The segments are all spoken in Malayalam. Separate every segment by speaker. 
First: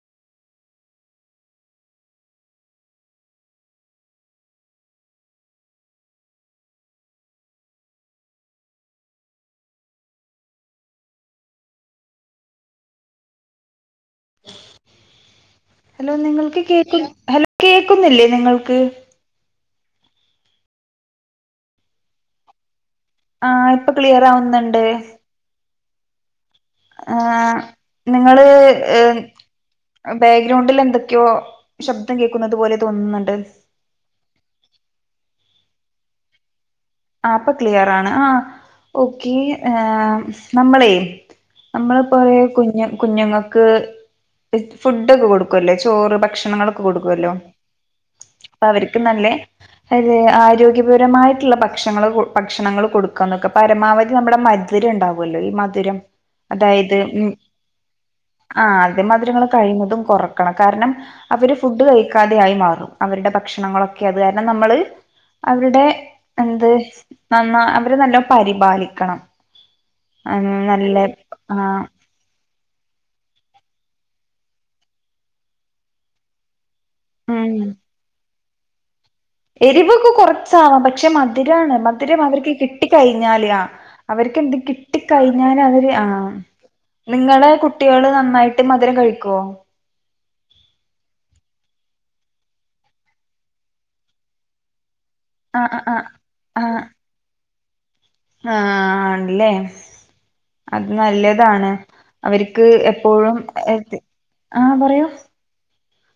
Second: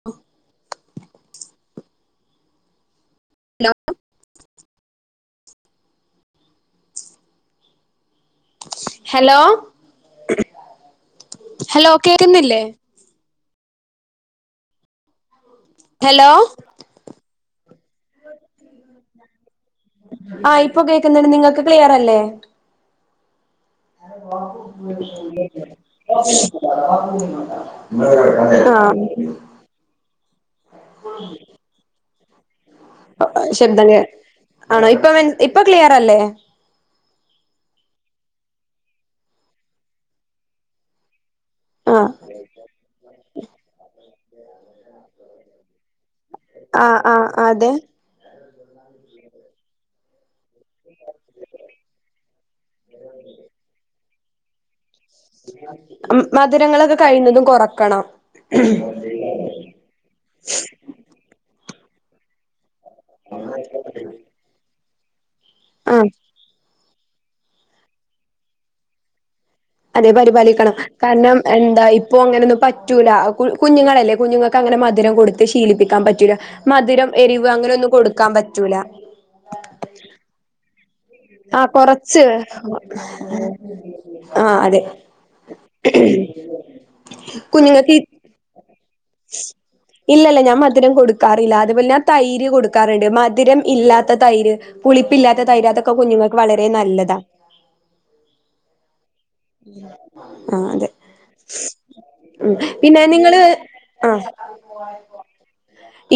Speaker 1: [unintelligible] ഹലോ ഹലോ ഹലോ കേക്കുന്നില്ലേ?
Speaker 2: ഹലോ നിങ്ങൾക്ക് കേക്കു ഹലോ കേൾക്കുന്നില്ലേ നിങ്ങൾക്ക്.
Speaker 1: ആഹ് ഇപ്പൊ കേൾക്കുന്നുണ്ട് നിങ്ങൾക്ക് ക്ലിയറല്ലേ?
Speaker 2: ആയീ..
Speaker 1: [unintelligible]
Speaker 2: ആ
Speaker 1: ആഹ് [unintelligible]
Speaker 2: ബാഗ്രൗണ്ടിൽ എന്തൊക്കെയോ ശബ്ദം കേൾക്കുന്നത് പോലെ തോന്നുന്നുണ്ട്-
Speaker 1: ബ്ദംകെ ആണോ ഇപ്പ ഇപ്പൊ ക്ലിയർ അല്ലേ?
Speaker 2: ആഹ് ഇപ്പൊ ക്ലിയർ ആണ് ആ ഓക്കെആ നമ്മളേ
Speaker 1: ആഹ്
Speaker 2: നമ്മള്പ്പോരേ കുഞ്ഞ് കുഞ്ഞുങ്ങക്ക് ഫുഡൊക്കെ കൊടുക്കുവല്ലേ ചോറ് ഭക്ഷണങ്ങളൊക്കെ
Speaker 1: ആഹ് ആഹ്
Speaker 2: കൊടുക്കുവല്ലോ.
Speaker 1: അതെ
Speaker 2: അപ്പ അവരിക്ക് നല്ലേ അ ആരോഗ്യപരമായിട്ടുള്ള ഭക് ഞങ്ങള് കൊ പക്ഷണങ്ങള് കൊടുക്വാൻ നിക്വാ പരമാവധി നമ്മടെമ ധുരംണ്ടാവല്ലോ ഈ മധുരം
Speaker 1: മധുരങ്ങളൊക്കെ
Speaker 2: അതായത് ഉം
Speaker 1: കഴിയുന്നതും കൊറക്കണം
Speaker 2: ആഹ് അതേമധുരങ്ങള് കഴിയ്ന്നതും കൊറക്കണം കാരണം അവര് ഫുഡ് കയ്ക്കാതെയായ് മാറും അവര്ടെ ഭക്ഷണങ്ങളൊക്കെ അത്കാര്ണ് ങ്ങനെ നമ്മള് അവര്ടെ
Speaker 1: ആഹ്
Speaker 2: എന്ത് നന്നാ അവരെ നല്ലോം പരിപാല്ക്കണം
Speaker 1: അതെ പര്പാലിക്കണം കാര്ണം
Speaker 2: ആ
Speaker 1: എന്തായ് പ്പോം അങ്ങനൊന്നും പറ്റൂല കുൽ കുഞ്ഞുങ്ങളല്ലേ കുഞ്ഞുങ്ങൾക്കങ്ങനെ മധുരം കൊടുത്ത് ശീലിപ്പ്ക്കാൻ പറ്റൂല മധിരം എരിവ്
Speaker 2: ഉം
Speaker 1: അങ്ങനെയൊന്നും കൊട്ക്കാൻ പറ്റൂല
Speaker 2: എരിവൊക്കെ കൊറ ച്ചാവാം പക്ഷെ
Speaker 1: ആഹ്
Speaker 2: മധിരാണ് മധുരം
Speaker 1: കൊറച്ച്
Speaker 2: അവര്ക്ക് കിട്ടി കയ്ഞ്ഞാല് ആഹ് അവര്‌ക്കെന്ത്
Speaker 1: ആഹ് അതെ
Speaker 2: കിട്ടി കയ്ഞ്ഞാല് അവര് ആഹ് നിങ്ങളെ കുട്ടികള് നന്നായ്ട്ട് മധുരം കഴ്‌
Speaker 1: ഉ [inaudible] ഇല്ലല്ല ഞാൻ മധുരം കൊടുക്കാറ്ല്ലാ അത്പോൽന്നെ തൈര് കൊടുക്കാറ്ണ്ട് മധുരം ഇല്ലാത്ത തൈര് പുളിപ്പില്ലാത്ത
Speaker 2: ആഹ്
Speaker 1: തൈരൊക്കെ
Speaker 2: ആഹ്
Speaker 1: കുഞ്ഞുങ്ങൾക്ക്
Speaker 2: ആഹ്
Speaker 1: വളരെ
Speaker 2: ആഹ്
Speaker 1: നല്ലതാ
Speaker 2: ആഹ് ആണല്ലേ
Speaker 1: ആ
Speaker 2: അത്
Speaker 1: അതെ
Speaker 2: നല്ലെതാണ് അവര്ക്ക് എപ്പോഴും ഏഹ്
Speaker 1: ആഹ്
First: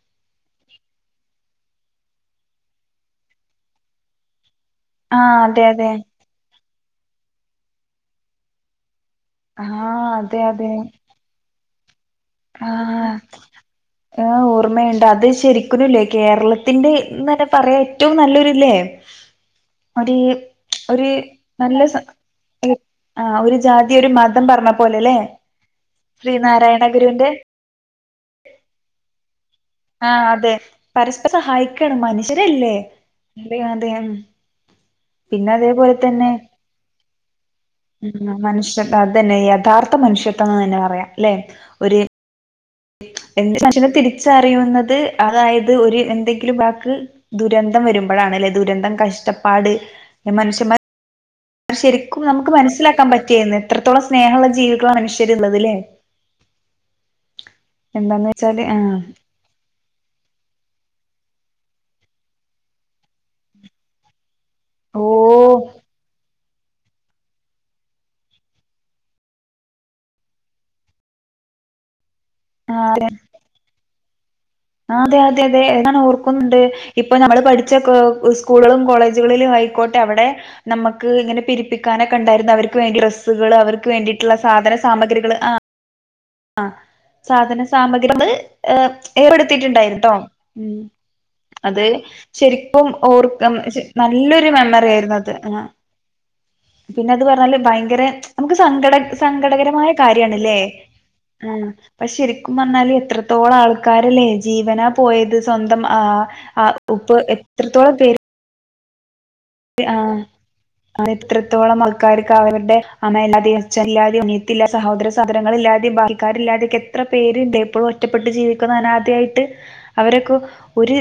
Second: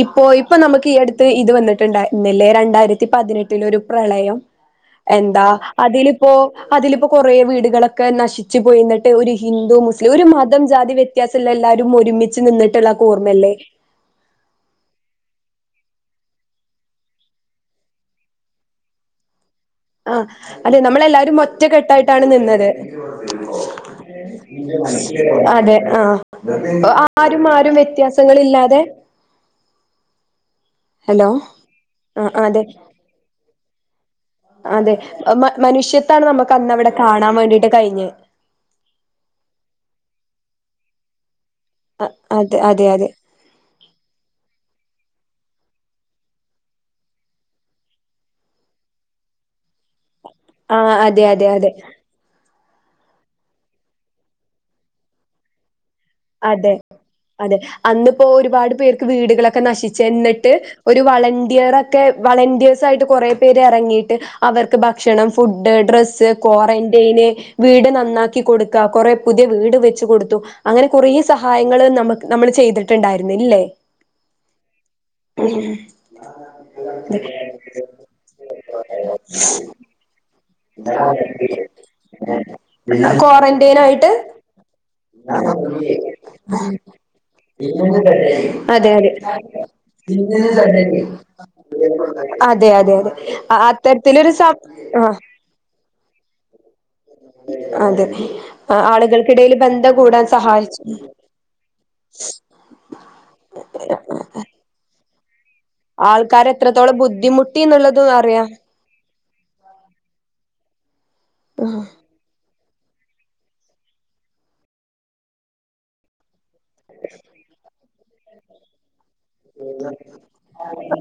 Speaker 1: ഇപ്പോ ഇപ്പൊ നമ്മക്ക് ഈ അട്ത്ത് ഇത് വന്നിട്ട്ണ്ടായ്ര്ന്നില്ലേ രണ്ടായ്രത്തിപതിനെട്ടിലൊരു പ്രളയം
Speaker 2: ആഹ്
Speaker 1: എന്താ
Speaker 2: അതെ അതെ
Speaker 1: അതിലിപ്പോ അതിലിപ്പൊ കൊറേ വീട്കളൊക്കെ നശിച്ച് പോയിന്ന് ട്ട് ഒര് ഹിന്ദു
Speaker 2: ആഹ്
Speaker 1: മുസ്ലിം ഒര്
Speaker 2: അതെ
Speaker 1: മതം
Speaker 2: അതെ
Speaker 1: ജാതി വ്യത്യാസ്സല്ലാ എല്ലാരും ഒരുമിച്ച്
Speaker 2: ആഹ്
Speaker 1: നിന്നിട്ട്ള്ളക്കോർമ്മ്ല്ലേ
Speaker 2: ആഹ് ഓർമ്മയ്ണ്ട് അത് ശെരിക്ക്നുംല്ലേ കേരളത്തിന്റെ ന്നെ പറയാൻറ്റവും നല്ലൊര്ല്ലേ
Speaker 1: ആഹ് അതെ നമ്മളെല്ലാരും
Speaker 2: നല്ല സ
Speaker 1: ഒറ്റക്കെട്ടായ്ട്ടാണ് നിന്നത്
Speaker 2: ആഹ് ഒരു ജാതി ഒരു മതം പറഞ്ഞ പോലെല്ലേ
Speaker 1: അതെ ആഹ്
Speaker 2: ശ്രീനാരായണ
Speaker 1: ഓഹ് ആഹ്
Speaker 2: ഗുരുവിന്റെ
Speaker 1: ആരും ആരും വ്യത്യാസങ്ങളില്ലാതെ
Speaker 2: ആഹ് അതെ
Speaker 1: ഹലോ
Speaker 2: പരസ്പരം ഹായ്ക്കാണ്
Speaker 1: ആ അതെ
Speaker 2: മന്ഷരല്ലേ അത അതെ ഉം
Speaker 1: അതെ ആഹ്
Speaker 2: പിന്നെ
Speaker 1: മൻ
Speaker 2: അതേപോലെ
Speaker 1: മനുഷ്യത്താണ്
Speaker 2: തന്നെ
Speaker 1: നമ്മക്കന്നവടെ കാണാൻ വേണ്ടിട്ട് കഴിഞ്ഞെ
Speaker 2: ഉം മനുഷെത്താ അതന്നെ യഥാർത്ഥ മനുഷ്യത്വംന്ന് തന്നെ പറയാംല്ലെ ഒര്
Speaker 1: അതെ അതെ അതെ
Speaker 2: എന്ത് മന്ഷനെ തിരിച്ചറിയുന്നത് അതായത് ഒര് എന്തെങ്കിലും വാക്ക് ദുരന്തം വരുമ്പഴാണ്ല്ലെ ദുരന്തം കഷ്ടപ്പാട് നെമനുഷ്യ
Speaker 1: ആഹ് അതെ അത്
Speaker 2: ശെര്ക്കും നമുക്ക് മനസ്സ്ലാക്കാൻ പറ്റിയ്ന്ന് എത്രത്തോളം സ്നേഹ്ള്ള ജീവ്കളാ മനുഷ്യര്ന്ന്ള്ളത് ല്ലേ
Speaker 1: അതെ അതെ അന്ന്പ്പോ
Speaker 2: എന്താന്ന് വെച്ചാല്
Speaker 1: ഒരുപാട്
Speaker 2: ആഹ്
Speaker 1: പേർക്ക് വീട്കളക്കെ നശിച്ചെന്ന് ട്ട് ഒര് വളണ്ട്യറക്കെ വളണ്ടിയേഴ്‌സായ്ട്ട് കൊറേ പേര് എറങ്ങീട്ട് അവർക്ക്
Speaker 2: ഓ
Speaker 1: ഭക്ഷണം ഫുഡ് ഡ്രസ്സ് ക്വൊറന്റൈന് വീട് നന്നാക്കി കൊട്ക്ക്വാ കൊറെ പുതിയ വീട് വെച്ച് കൊടുത്തു അങ്ങനെ കൊറേ സഹായങ്ങള് നമ്മക്ക് നമ്മള്
Speaker 2: ആഹ്
Speaker 1: ചെയ്തിട്ട്ണ്ടായ്ര്ന്ന്ല്ലേ
Speaker 2: ആഹ് അതെ അതെ അതെ ഞാനോർക്കുന്ന്ണ്ട് ഇപ്പൊ നമ്മള് പഠിച്ച കൊ ഉസ്കൂള്കളും കോളേജ്കളിലും ഹയ്ക്കോട്ടെ അവ്ടെ നമ്മക്ക് ഇങ്ങനെ പിരിപ്പിക്കാനൊക്കെണ്ടായ്ര്ന്ന് അവര്ക്ക് വേണ്ടി ഡ്രസ്സുകള്
Speaker 1: ക്വാറന്റൈൻ
Speaker 2: അവർക്ക് വേണ്ടിട്ട്ള്ള സാധന സാമഗ്രികള് ആഹ്
Speaker 1: ല്ലേ ആഹ്
Speaker 2: സാധന സാമഗ്രിള് ഏഹ് ഏർപ്പെട്ത്തീ ട്ട്ണ്ടായ്ട്ടോ ഉം അത്
Speaker 1: അതെ
Speaker 2: ശെര്ക്കും
Speaker 1: അതെ അതെ
Speaker 2: ഓർക്ക് അഹ് ശെ
Speaker 1: അത്തരത്തിലൊരു സ
Speaker 2: നല്ലൊരു
Speaker 1: ആ
Speaker 2: മെമ്മറിയായ്ര്ന്നത് ആഹ് പിന്നെ അത് പറഞ്ഞാല്
Speaker 1: അതെ
Speaker 2: ഭയങ്കരെ നമുക്ക് സങ്കട
Speaker 1: ആളുകൾക്കിടയിൽ
Speaker 2: സങ്കടകരമായ
Speaker 1: ബന്ധം കൂടാൻ
Speaker 2: കാര്യാണല്ലേ
Speaker 1: സഹായിച്ചു
Speaker 2: ഉം പ്പശെര്ക്കും പറഞ്ഞാല് എത്രത്തോളം ആൾക്കാര്ല്ലേ ജീവനാ പോയത് സൊന്തം ആഹ് ആഹ് ഉപ്പ് എത്രത്തോളം പേര്
Speaker 1: അറ്യാ
Speaker 2: തെ ആഹ് ആഹ് എത്രത്തോളം ആൾക്കാര്ക്കവർടെ അമയ്ല്ലാതേം അഛന്ല്ലാതേം അന്യത്തില്യ സഹോദര സാധനങ്ങള്ല്ല്യാതേം ബാൽക്കാര്ല്ല്യാതേം ‌ക്കെത്ര പേര്ല്ലേ ഇപ്പോഴും ഒറ്റപ്പെട്ട് ജീവിക്ക്ന്ന അനാധയായ് ട്ട് അവര്ക്ക് ഒര്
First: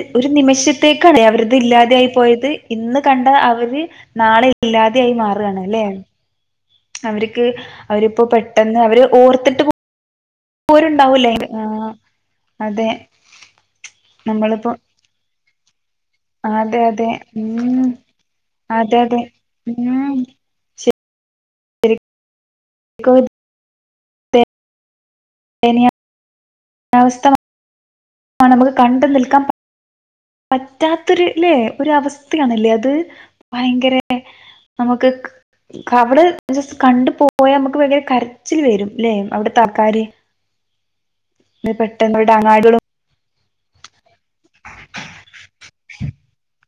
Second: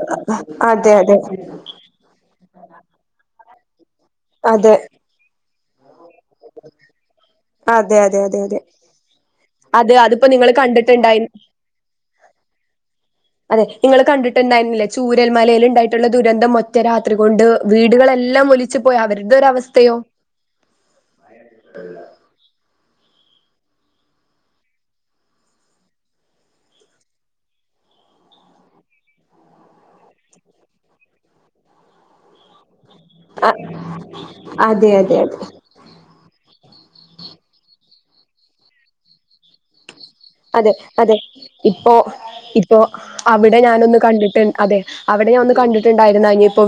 Speaker 1: അതെ അതെ
Speaker 2: ഒര്നിമിഷത്തേക്കാണെ അവര്ത് ഇല്ലാതെയായ് പോയത് ഇന്ന് കണ്ട അവര് നാളെ
Speaker 1: അതെ
Speaker 2: ഇല്ലാതെയായി മാറ് ആണ് അല്ലെ. അവര്ക്ക് അവര്പ്പോ പെട്ടെന്ന് അവര് ഓർത്തിട്ട് പോ
Speaker 1: അത് അത്പ്പ നിങ്ങള് ക
Speaker 2: പോരുണ്ടാവൂലെ ആഹ് അതെ.
Speaker 1: അതെ നിങ്ങള്
Speaker 2: നമ്മളിപ്പോ
Speaker 1: കണ്ടിട്ടുണ്ടായിരിന്നില്ലെ ചൂരൽ മലേല് ഇണ്ടായി ട്ടുള്ള ദുരന്തം, ഒറ്റ
Speaker 2: അതെ അതെ
Speaker 1: രാത്രി കൊണ്ട്
Speaker 2: ഉം
Speaker 1: വീടുകളെല്ലാം ഒലിച്ച് പോയ
Speaker 2: അതെ അതെ
Speaker 1: അവരുടെ ഒര് അവസ്ഥയോ.
Speaker 2: ഉം [unintelligible] എനിയ അവസ്ഥ നമുക്ക് കണ്ടു നിൽക്കാൻ പ പറ്റാത്തൊരു ല്ലെ ഒരു അവസ്ഥയാണ്ല്ലേ അത്.
Speaker 1: അ
Speaker 2: ഭയങ്കരെ
Speaker 1: അതെ
Speaker 2: നമുക്ക്
Speaker 1: അതെ അതെ
Speaker 2: ക് [unintelligible] ജസ്റ്റ് കണ്ടു പോയാ മ്മക്ക് ഭയങ്കര കരച്ചില് വരും ല്ലേ അവിട്ത്തെ ആൾക്കാര്.
Speaker 1: അതെ അതെ ഇപ്പോ
Speaker 2: പെട്ടെന്ന് അവരുടെ
Speaker 1: ഇപ്പോ
Speaker 2: അങ്ങാടികളും
Speaker 1: അവിടെ ഞാനൊന്ന് കണ്ടിട്ടു അതെ അവിടെ ഞാൻ ഒന്ന് കണ്ടിട്ടിണ് അതെ അവിടെ ഒന്ന് കണ്ടിട്ടിട്ടായിരുന്നു അയിഞ്ഞിപ്പോ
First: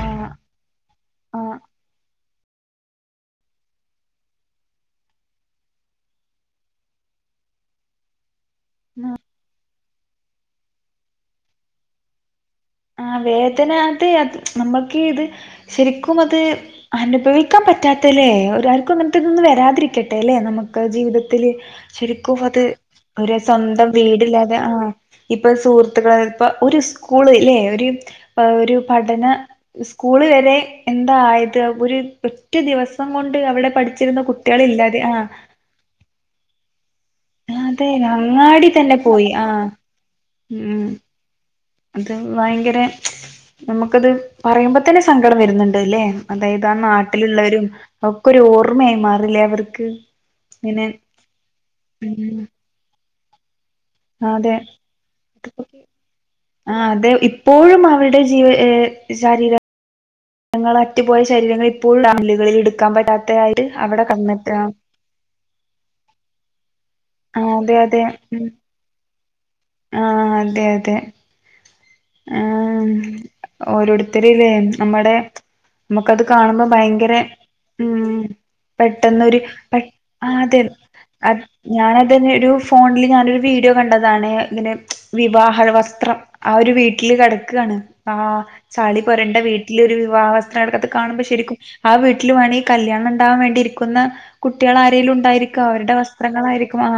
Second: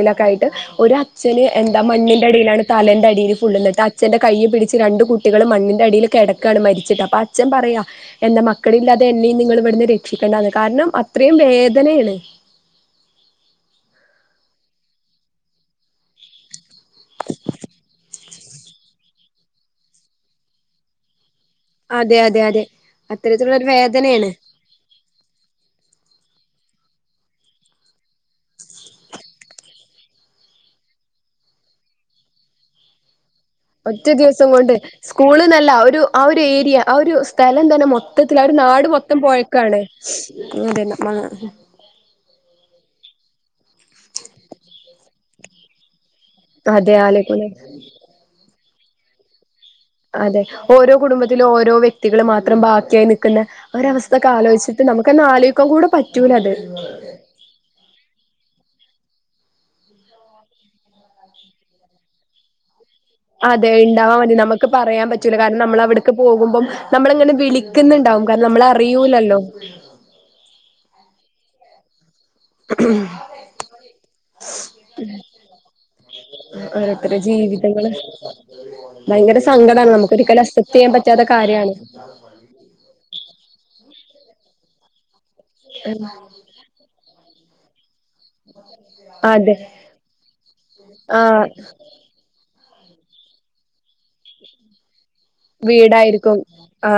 Speaker 2: ആ
Speaker 1: ആയിട്ട്. ഒരു അച്ഛന്
Speaker 2: ആ
Speaker 1: എന്താ മണ്ണി ന്റെ അടീലാണ് തലെന്റെ അടീല് [unintelligible] അച്ഛന്റെ കൈ പിടിച്ച് രണ്ട് കുട്ടികളും മണ്ണിന്റെ അടീൽ കെടക്കാണ് മരിച്ചിട്ട് അപ്പ അ ച്ഛൻ പറയാ എന്റെ മക്കളില്ലാതെ എന്നെയും നിങ്ങള് ഇവിട്ന്ന് രക്ഷിക്കണ്ടാന്ന്, കാരണം അത്രയും വേദനേണ്.
Speaker 2: ആഹ് വേദന അത് നമ്മക്ക് ഇത് ശെരിക്കും അത് അനുഭവിക്കാൻ പറ്റാത്തല്ലേ ഒരാർക്കും അങ്ങനത്തെതൊന്നും വരാതിരിക്കട്ടെല്ലെ നമുക്ക് ജീവിതത്തില്.
Speaker 1: അതെ
Speaker 2: ശരിക്കും
Speaker 1: അതെ
Speaker 2: അത്
Speaker 1: അതെ
Speaker 2: ഒരു
Speaker 1: അത്തരത്തിലുള്ള
Speaker 2: സ്വന്തം
Speaker 1: വേദനയാണ്
Speaker 2: വീടില്ലാ [unintelligible] ആഹ് ഇപ്പ സുഹൃത്തുക്കള് ഇപ്പ ഒരു സ്കൂള് ലെ ഒര് ഒരു പഠന സ്കൂള് വരെ എന്താ ആയത് ഒര് ഒറ്റ ദിവസം കൊണ്ട് അവിടെ
Speaker 1: ഒറ്റ
Speaker 2: പഠിച്ചിരുന്ന
Speaker 1: ദിവസം കൊണ്ട്
Speaker 2: കുട്ടികളില്ലാതെ ആ
Speaker 1: സ്കൂള്ന്നല്ല ഒരു ആ ഒര് ഏരിയ ആ ഒരു സ് സ്ഥലം തന്നെ
Speaker 2: അതെ
Speaker 1: മൊത്തത്തില് ആ ഒരു
Speaker 2: അങ്ങാടി
Speaker 1: നാട്
Speaker 2: തന്നെ
Speaker 1: മൊത്തം
Speaker 2: പോയി ആ
Speaker 1: പോയെക്കാണ്
Speaker 2: ഉം
Speaker 1: അതന്നെ [unintelligible]
Speaker 2: അത് വയങ്കരെ നമുക്കത് പറയുമ്പ തന്നെ സങ്കടം വര്ന്ന്ണ്ട് ലെ. അതായത് ആ
Speaker 1: അതെ ആലേക്കുലേ
Speaker 2: നാട്ടില്ള്ളവരും ഒക്കെ ഒരു ഓർമ്മയായി മാറില്ലേ അവർക്ക്.
Speaker 1: അതെ,
Speaker 2: ഇങ്ങനെ
Speaker 1: ഓരോ കുടുംബത്തിലും ഓരോ വ്യക്തികള്
Speaker 2: ഉം
Speaker 1: മാത്രം ബാക്കിയായി നിക്ക്ന്ന ഓര അവസ്ഥക്ക
Speaker 2: അതെ
Speaker 1: ആലോയിച്ചിട്ട് നമുക്കന്നെ ആലോയിക്കാം കൂടെ പറ്റൂലത്.
Speaker 2: എപ്പോഴും അവര്ടെ ജീവ ഏഹ് ശാരീര ങ്ങള അറ്റ്പോയ ശരീരങ്ങള് ഇപ്പോഴും [unintelligible] ഇടുക്കാം പറ്റാത്
Speaker 1: അതെ ഇണ്ടാവാം വേണ്ടി നമുക്ക് പറയാൻ പറ്റ് റ്റൂല കാരണം നമ്മള് അവിട്ക്ക് പോകുമ്പം നമ്മള്ങ്ങനെ
Speaker 2: അതെ
Speaker 1: വിളിക്കുന്ന്ണ്ടാവും കാരണം നമ്മള് അറിയൂല്ലല്ലോ.
Speaker 2: ആഹ് അതെ അതെ. ആഹ് ഓരോട്ത്തര്ലെ നമ്മടെ മ്മക്കത് കാണുമ്പം
Speaker 1: ഓരോരുത്തരുടെ
Speaker 2: ഭയങ്കരെ
Speaker 1: ജീവിതങ്ങള്
Speaker 2: മ്
Speaker 1: ഭയങ്കര
Speaker 2: പെട്ടെന്നൊര് പെട്
Speaker 1: സങ്കടാണ് നമുക്കൊരിക്കലും
Speaker 2: ആതെ
Speaker 1: അക്സെപ്റ്റ് ചെയ്യാൻ പറ്റാത്ത
Speaker 2: അത്
Speaker 1: കാര്യാണ്
Speaker 2: ഞാനതന്നെ ഒരു ഫ് ഫോണില് ഞാനൊരു വീഡിയോ കണ്ടതാണ് ഇതിന്റെ വിവാഹ വസ്ത്രം ആ ഒരു വീ ട്ടില് കെടക്കാണ്. ആഹ് ചളി പൊരണ്ട
Speaker 1: അതെ
Speaker 2: വീട്ടില് ഒര് വിവാഹ വസ്ത്രങ്ങളകത്ത് കാണുമ്പം
Speaker 1: ആഹ്
Speaker 2: ശരിക്കും ആ വീ ട്ടില് വാണെങ്കി കല്യാണം ഇണ്ടാവാൻ വേണ്ടിയിരിക്കുന്ന കുട്ടിയാളാരേലും ഉണ്ടായിരി
Speaker 1: വീടായിരിക്കും,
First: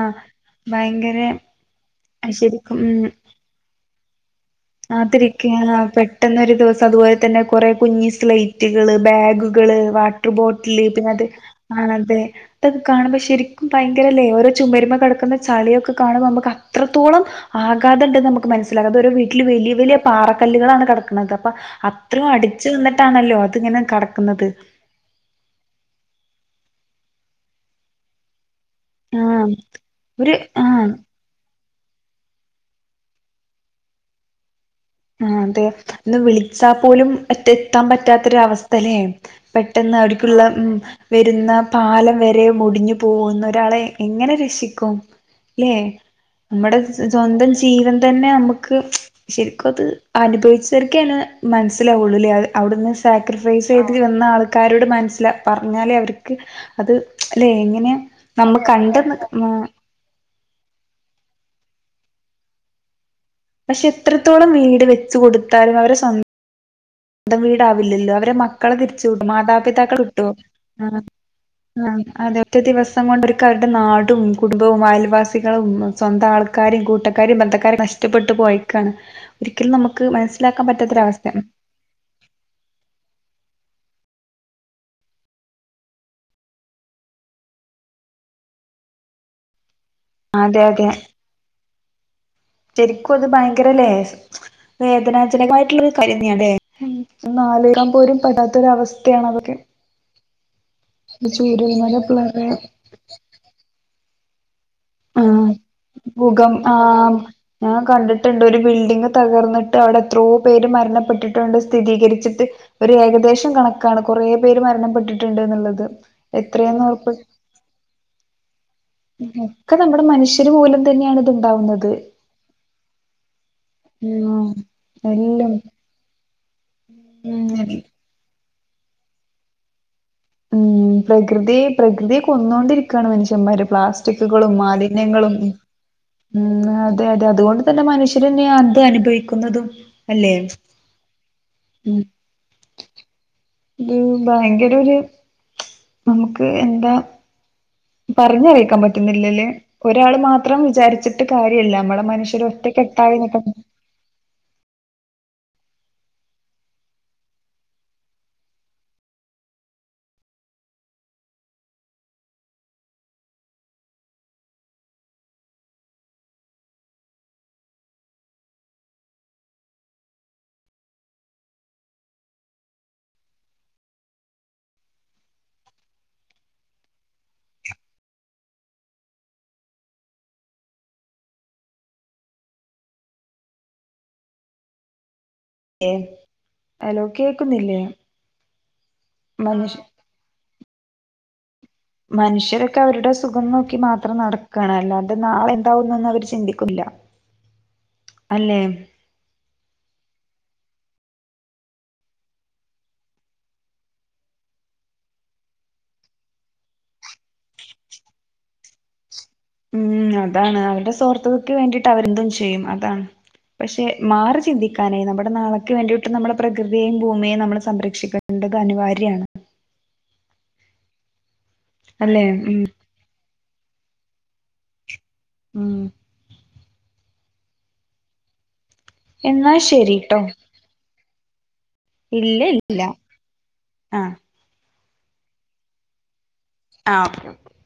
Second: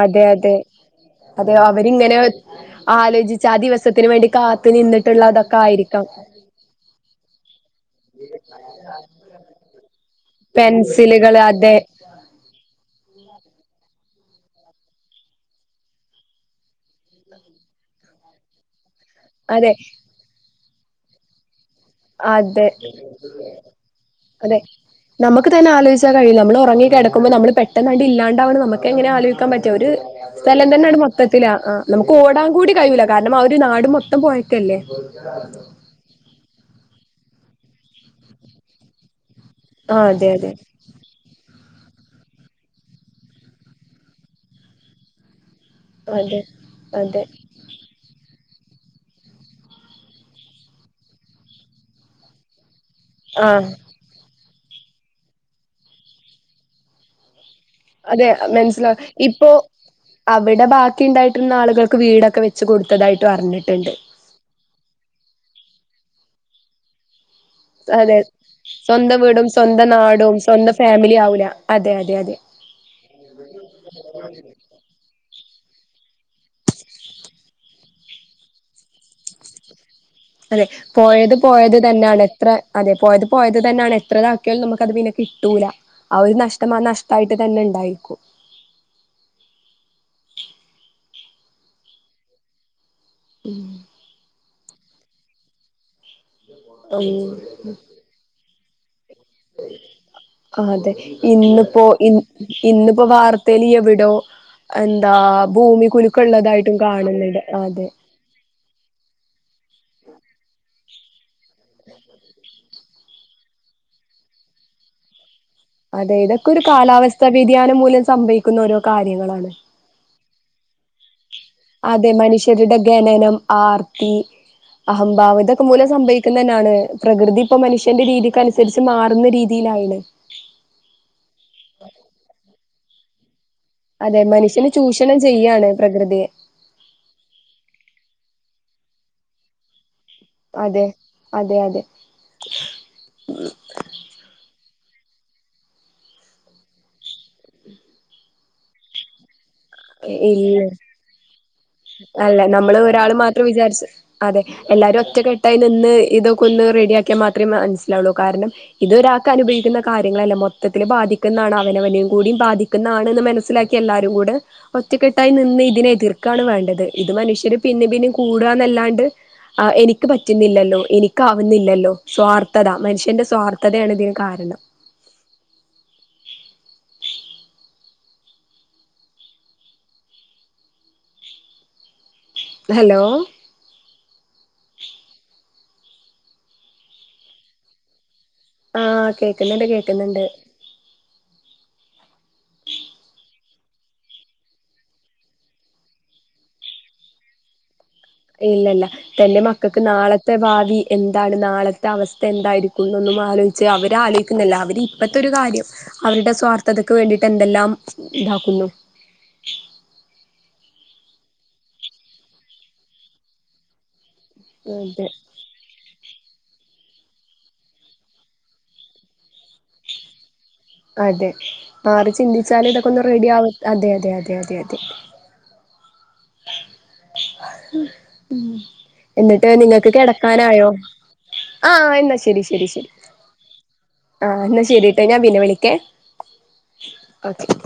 Speaker 1: അതെ അതെ
Speaker 2: ഭയങ്കര
Speaker 1: അതെ അവരിങ്ങനെ
Speaker 2: ശരിക്കും
Speaker 1: ആലോചി ച്ചാ ദിവസത്തിന് വേണ്ടി കാ
Speaker 2: കാത്തിരിക്കാണ് പെട്ടെന്നൊരു ദിവസം അതുപോലെ തന്നെ കൊറെ കുഞ്ഞി സ്ലൈറ്റുകള് ബാഗുകള് വാ ട്ടർ ബോട്ടില് പിന്നെ അത്
Speaker 1: പെൻസിലുകള് അതെ
Speaker 2: ആതെ തൊക്കെ കാണുമ്പോ ശരിക്കും ഭയങ്കരല്ലേ ഓരോ ചുമരുമ്മ കെടക്കുന്ന ചളിയൊക്കെ കാണുമ്പോ നമുക്ക് അത്രത്തോളം ആഘാത്ണ്ട്ന്ന് നമ്മക്ക് മനസ്സിലാകാം ഇതൊരു വീട്ടില്
Speaker 1: അതെ
Speaker 2: വെലിയ വെലിയ പാറക്കല്ലുകളാണ് കെടക്കണത്, അപ്പ അ ത്രയും അടിച്ചു
Speaker 1: അതെ
Speaker 2: വന്നിട്ടാണല്ലോ അതിങ്ങനെ കെടക്കുന്നത്.
Speaker 1: അതെ നമുക്ക് തന്നെ ആലോയിച്ചാ കഴിയൂലോ നമ്മള് ഒറങ്ങി കെടക്ക്മ്പോ നമ്മള് പെട്ടന്നണ്ട് ഇല്ലാവണ്ടണ നമ്മ എങ്ങനെ
Speaker 2: ആ
Speaker 1: ആലോയ്ക്കാൻ പറ്റ ഒരു സ്ഥലന്തന്നട് മ ത്തത്തില നമുക്ക് ഓടാൻ കൂടി കയ്യൂല്ല കാര്ണം ആ ഒരു നാട് മൊത്തം പൊയ് ക്കെല്ലേ
Speaker 2: ആഹ് അതെ ന്ന് വിളിച്ചാ പോലും എത്ത് എത്താം പറ്റാത്തൊരവസ്ഥ ലേ പെട്ടെന്ന്
Speaker 1: ആ അതെ
Speaker 2: അവ്ട്ക്കുള്ള
Speaker 1: അതെ
Speaker 2: ഉം വെരുന്ന പാലം വരെ മുടിഞ്ഞു പോവുന്ന് ഒരാളെ എങ്ങനെ രക്ഷിക്കും അല്ലേ
Speaker 1: അതെ
Speaker 2: നമ്മുടെ
Speaker 1: അതെ
Speaker 2: സ്വന്തം ജീവൻ തന്നെ നമ്മ്ക്ക് ശരി ക്കത് അനുഭവിച്ചര്ക്കെന് മൻസ്സിലാവൊള്ളൂ ലേ അ അവ്ടുന്ന്
Speaker 1: ആഹ്
Speaker 2: സാക്രിഫൈസെയ് വന്നാൾകാരോട് മൻസ്സിലാ പർഞ്ഞാലേ അവര്ക്ക് അത് ലെ എങ്ങെ
Speaker 1: അതെ മൻസ്സില ഇപ്പോ അവിടെ ബാക്കിണ്ടായ്ട്ടിര്ന്നാള്കൾക്ക് വീടക്കെ വെച്ച് കൊട്ത്തതായ്
Speaker 2: പഷെ എത്രെത്തോളം വീട് വെച്ച് കൊടുത്താലും അവരെ സ ന്തം വീടാവില്ലല്ലോ
Speaker 1: അതെ
Speaker 2: അവരെ മക്കളെ തിരിച്ചു
Speaker 1: സ്വന്തം
Speaker 2: [inaudible]
Speaker 1: വീടും സ്വന്തം
Speaker 2: മാതാപിതാക്കൾ കിട്ടു
Speaker 1: നാടും സ്വന്തം
Speaker 2: ആഹ്
Speaker 1: ഫാമിലി ആവൂല
Speaker 2: ആ അതെ ഒറ്റ ദിവസം കൊണ്ട അവര്ക്കവര്ടെ നാടും കുടു ബവും ആയൽവാസികളും സ്വന്തം ആൾക്കാരിം കൂട്ടക്കാരിം ബന്ധക്കാരിം നഷ്ടപ്പെട്ട് പോയക്കാണ് ഒരിക്കലും നമുക്ക് മനസ്സിലാക്കാൻ പറ്റാത്തൊരവസ്ഥ
Speaker 1: തന്നാണ് എത്ര അതെ പോയത് പോയത് തെന്നാണ് എത്രെ ഇതാക്ക്യാൽ നമുക്ക് അത് പിന്നെ കിട്ടൂല ആഹ് ഒരു നഷ്ടം ആ നഷ്ടയിട്ട് തന്നെ ഇണ്ടായിക്കും
Speaker 2: അതെ അതെ ശരിക്കും അത്
Speaker 1: ഉം
Speaker 2: ഭയ്ങ്കര ലേ വേദനാജനകമായിട്ട്ള്ളരു കാര്യെന്നാ ലേ
Speaker 1: ഉം
Speaker 2: ഒന്നാലോയ്കാപോരും പെടാത്തൊര അവസ്ഥ്യാണത്
Speaker 1: ആഹ് അതെ ഇന്നിപ്പോ
Speaker 2: ചൂരൽമല
Speaker 1: ഇൻ
Speaker 2: പ്ലവയം
Speaker 1: ഇന്നിപ്പോ വാർ തെലിയെവിടോ എന്താ
Speaker 2: ആഹ്
Speaker 1: ഭൂമി കുലുക്കൊള്ളതായിട്ടും കാണ്ന്നിണ്ട് അതെ
Speaker 2: ട്ടിണ്ട് ഒരു ബിൽഡിങ് തകർന്നിട്ട് അവിടെ എത്രോ പേര് മരണപ്പെട്ടിട്ടൊണ്ട് സ്ഥിതീകര്ച്ചിട്ട് ഒരു ഏകദേശം കണക്കാണ് കൊറേ പേര് മരണപ്പെട്ടിട്ടിണ്ട് ഇന്നിള്ള
Speaker 1: അതെ ഇതൊക്കെ ഒരു കാലാവസ്ഥാ വ്യതിയാനം മൂലം സംഭവിക്കുന്ന ഓരോ കാര്യങ്ങളാണ്
Speaker 2: ക്കെ നമ്മള് മന്ഷ്യര് മൂലം തന്ന്യാണ്
Speaker 1: അതെ മനുഷ്യരുടെ ഖനനം ആർത്തി
Speaker 2: ഉം
Speaker 1: അഹംഭാവ്
Speaker 2: എല്ലാം
Speaker 1: ഇതൊക്കെ മൂലം സംഭവി ക്ക്ന്നെന്നാണ് പ്രകൃതി ഇപ്പൊ
Speaker 2: ഉം
Speaker 1: മനുഷ്യന്റെ രീതിക്ക് അനുസരിച്ച് മാറുന്ന രീതീലായിലെ
Speaker 2: ഉം പ്രകൃതി പ്രകൃതി കൊന്നോണ്ടിരിക്കാണ് മനുഷ്യമ്മാരും
Speaker 1: അതെ
Speaker 2: പ്ലാസ്റ്റിക്കുകളും
Speaker 1: മനുഷ്യന് ചൂഷണം
Speaker 2: മാലിന്യങ്ങളും
Speaker 1: ചെയ്യാണ് പ്രകൃതിയെ
Speaker 2: ഉം അതെ അതെ അതുകൊണ്ട് തന്നെ മനുഷ്യരെന്ന്യ അത് അനുഭവിക്കുന്നതും അല്ലേ
Speaker 1: അതെ അതെ അതെ
Speaker 2: യൂ ഭയ്ങ്കര ഒര് നമുക്ക് എന്താ പറഞ്ഞറീക്കാൻ പറ്റുന്നില്ലല്ലേ ഒരാള് മാത്രം
Speaker 1: ഇല്ല
Speaker 2: വിചാരിച്ചിട്ട് കാര്യല്ല അമ്മളെ
Speaker 1: അല്ല
Speaker 2: മനുഷ്യർ ഒറ്റ
Speaker 1: നമ്മള് ഒരാള്
Speaker 2: കെട്ടായി
Speaker 1: മാത്രം
Speaker 2: [unintelligible]
Speaker 1: വിചാരിച്ച് അതെ എല്ലാരും ഒറ്റക്കെട്ടായി നിന്ന് ഇതൊക്കെ ഒന്ന് റെഡിയാക്ക്യാ മാത്രേ മൻസ്ലാവൊള്ളൂ കാരണം ഇതൊരാക്ക് അനുഭവിക്കുന്ന കാര്യങ്ങളല്ല മൊത്തത്തില് ബാധിക്കുന്നാണ് അവനവനെം കൂടിം ബാധി ക്കിന്നണ്ന്ന് മനസ്സിലാക്കി എല്ലാരും കൂടെ ഒറ്റക്കെട്ടായി നിന്ന് ഇതിനെ എതിർക്കാണ് വേണ്ടത് ഇത് മനുഷ്യര് പിന്നിം പിന്നിം കൂട ന്നല്ലാണ്ട് അഹ് എനിക്ക് പറ്റ്ന്നില്ലല്ലോ എനിക്കാവ്ന്നില്ലല്ലോ സ്വാർഥത മന്ഷ്യന്റെ സ്വാർത്ഥതേണ് ഇതിന് കാരണം ഹലോ
Speaker 2: ഏഹ് അലോ കേക്കുന്നില്ലേ
Speaker 1: ആഹ് കേക്ക്ന്നിണ്ട്
Speaker 2: മനുഷ്യ
Speaker 1: കേക്ക്ന്നിണ്ട്
Speaker 2: മനുഷ്യരൊക്കെ അവരുടെ സുഖം നോക്കി മാത്രം നടക്കാണ് അല്ലാതെ നാളെന്താവുന്നൊന്ന് അവര് ചിന്തിക്കുല്ല
Speaker 1: ഇല്ലല്ല തന്റെ മ ക്കക്ക് നാളത്തെ ഭാവി എന്താണ് നാളത്തെ അവസ്ഥ എന്തായിരിക്കുന്നൊന്നും ആലോയ്ച്ച് അവരാലോയ്ക്കുന്നില്ല അവര് ഇപ്പത്തെരു കാര്യം അവരുടെ സ്വാർത്ഥതക്ക് വേണ്ടീട്ടെന്തെല്ലാം ഇതാക്കുന്നു
Speaker 2: ഉറ അതാണ് അവര്ടെ സ്വാർത്ഥതക്ക് വേണ്ടീട്ടവരെന്തും ചെയ്യും അതാണ് പഷെ മാറ് ച് ഇന്തിക്കാനേ
Speaker 1: അതെ
Speaker 2: നമ്മുടെ നാളെക്ക് വേണ്ടീട്ട് നമ്മടെ പ്രകൃത്യേറ ഭൂമിയേം നമ്മള് സംരക്ഷിക്കേണ്ടത് അനിവാര്യാണ്
Speaker 1: അതെ മാറി
Speaker 2: അല്ലെ ഉം
Speaker 1: ചിന്തിച്ചാല് ഇതൊക്കൊന്ന് റെഡി ആവും അതെതെതെതതെ
Speaker 2: ഉം
Speaker 1: എന്നിട്ട്
Speaker 2: എന്നാ
Speaker 1: നിങ്ങൾക്ക്
Speaker 2: ശരിട്ടോ
Speaker 1: കിടക്കാനായോ ആഹ് എന്നാ
Speaker 2: ഇല്ല
Speaker 1: ശരി ശരി
Speaker 2: ഇല്ല
Speaker 1: ശരി
Speaker 2: ആ
Speaker 1: ആഹ് എന്നാ ശരിട്ടോ ഞാൻ പിന്നെ വിളിക്കേ
Speaker 2: ആ ഓക്കെക്കെ
Speaker 1: ഓക്കെ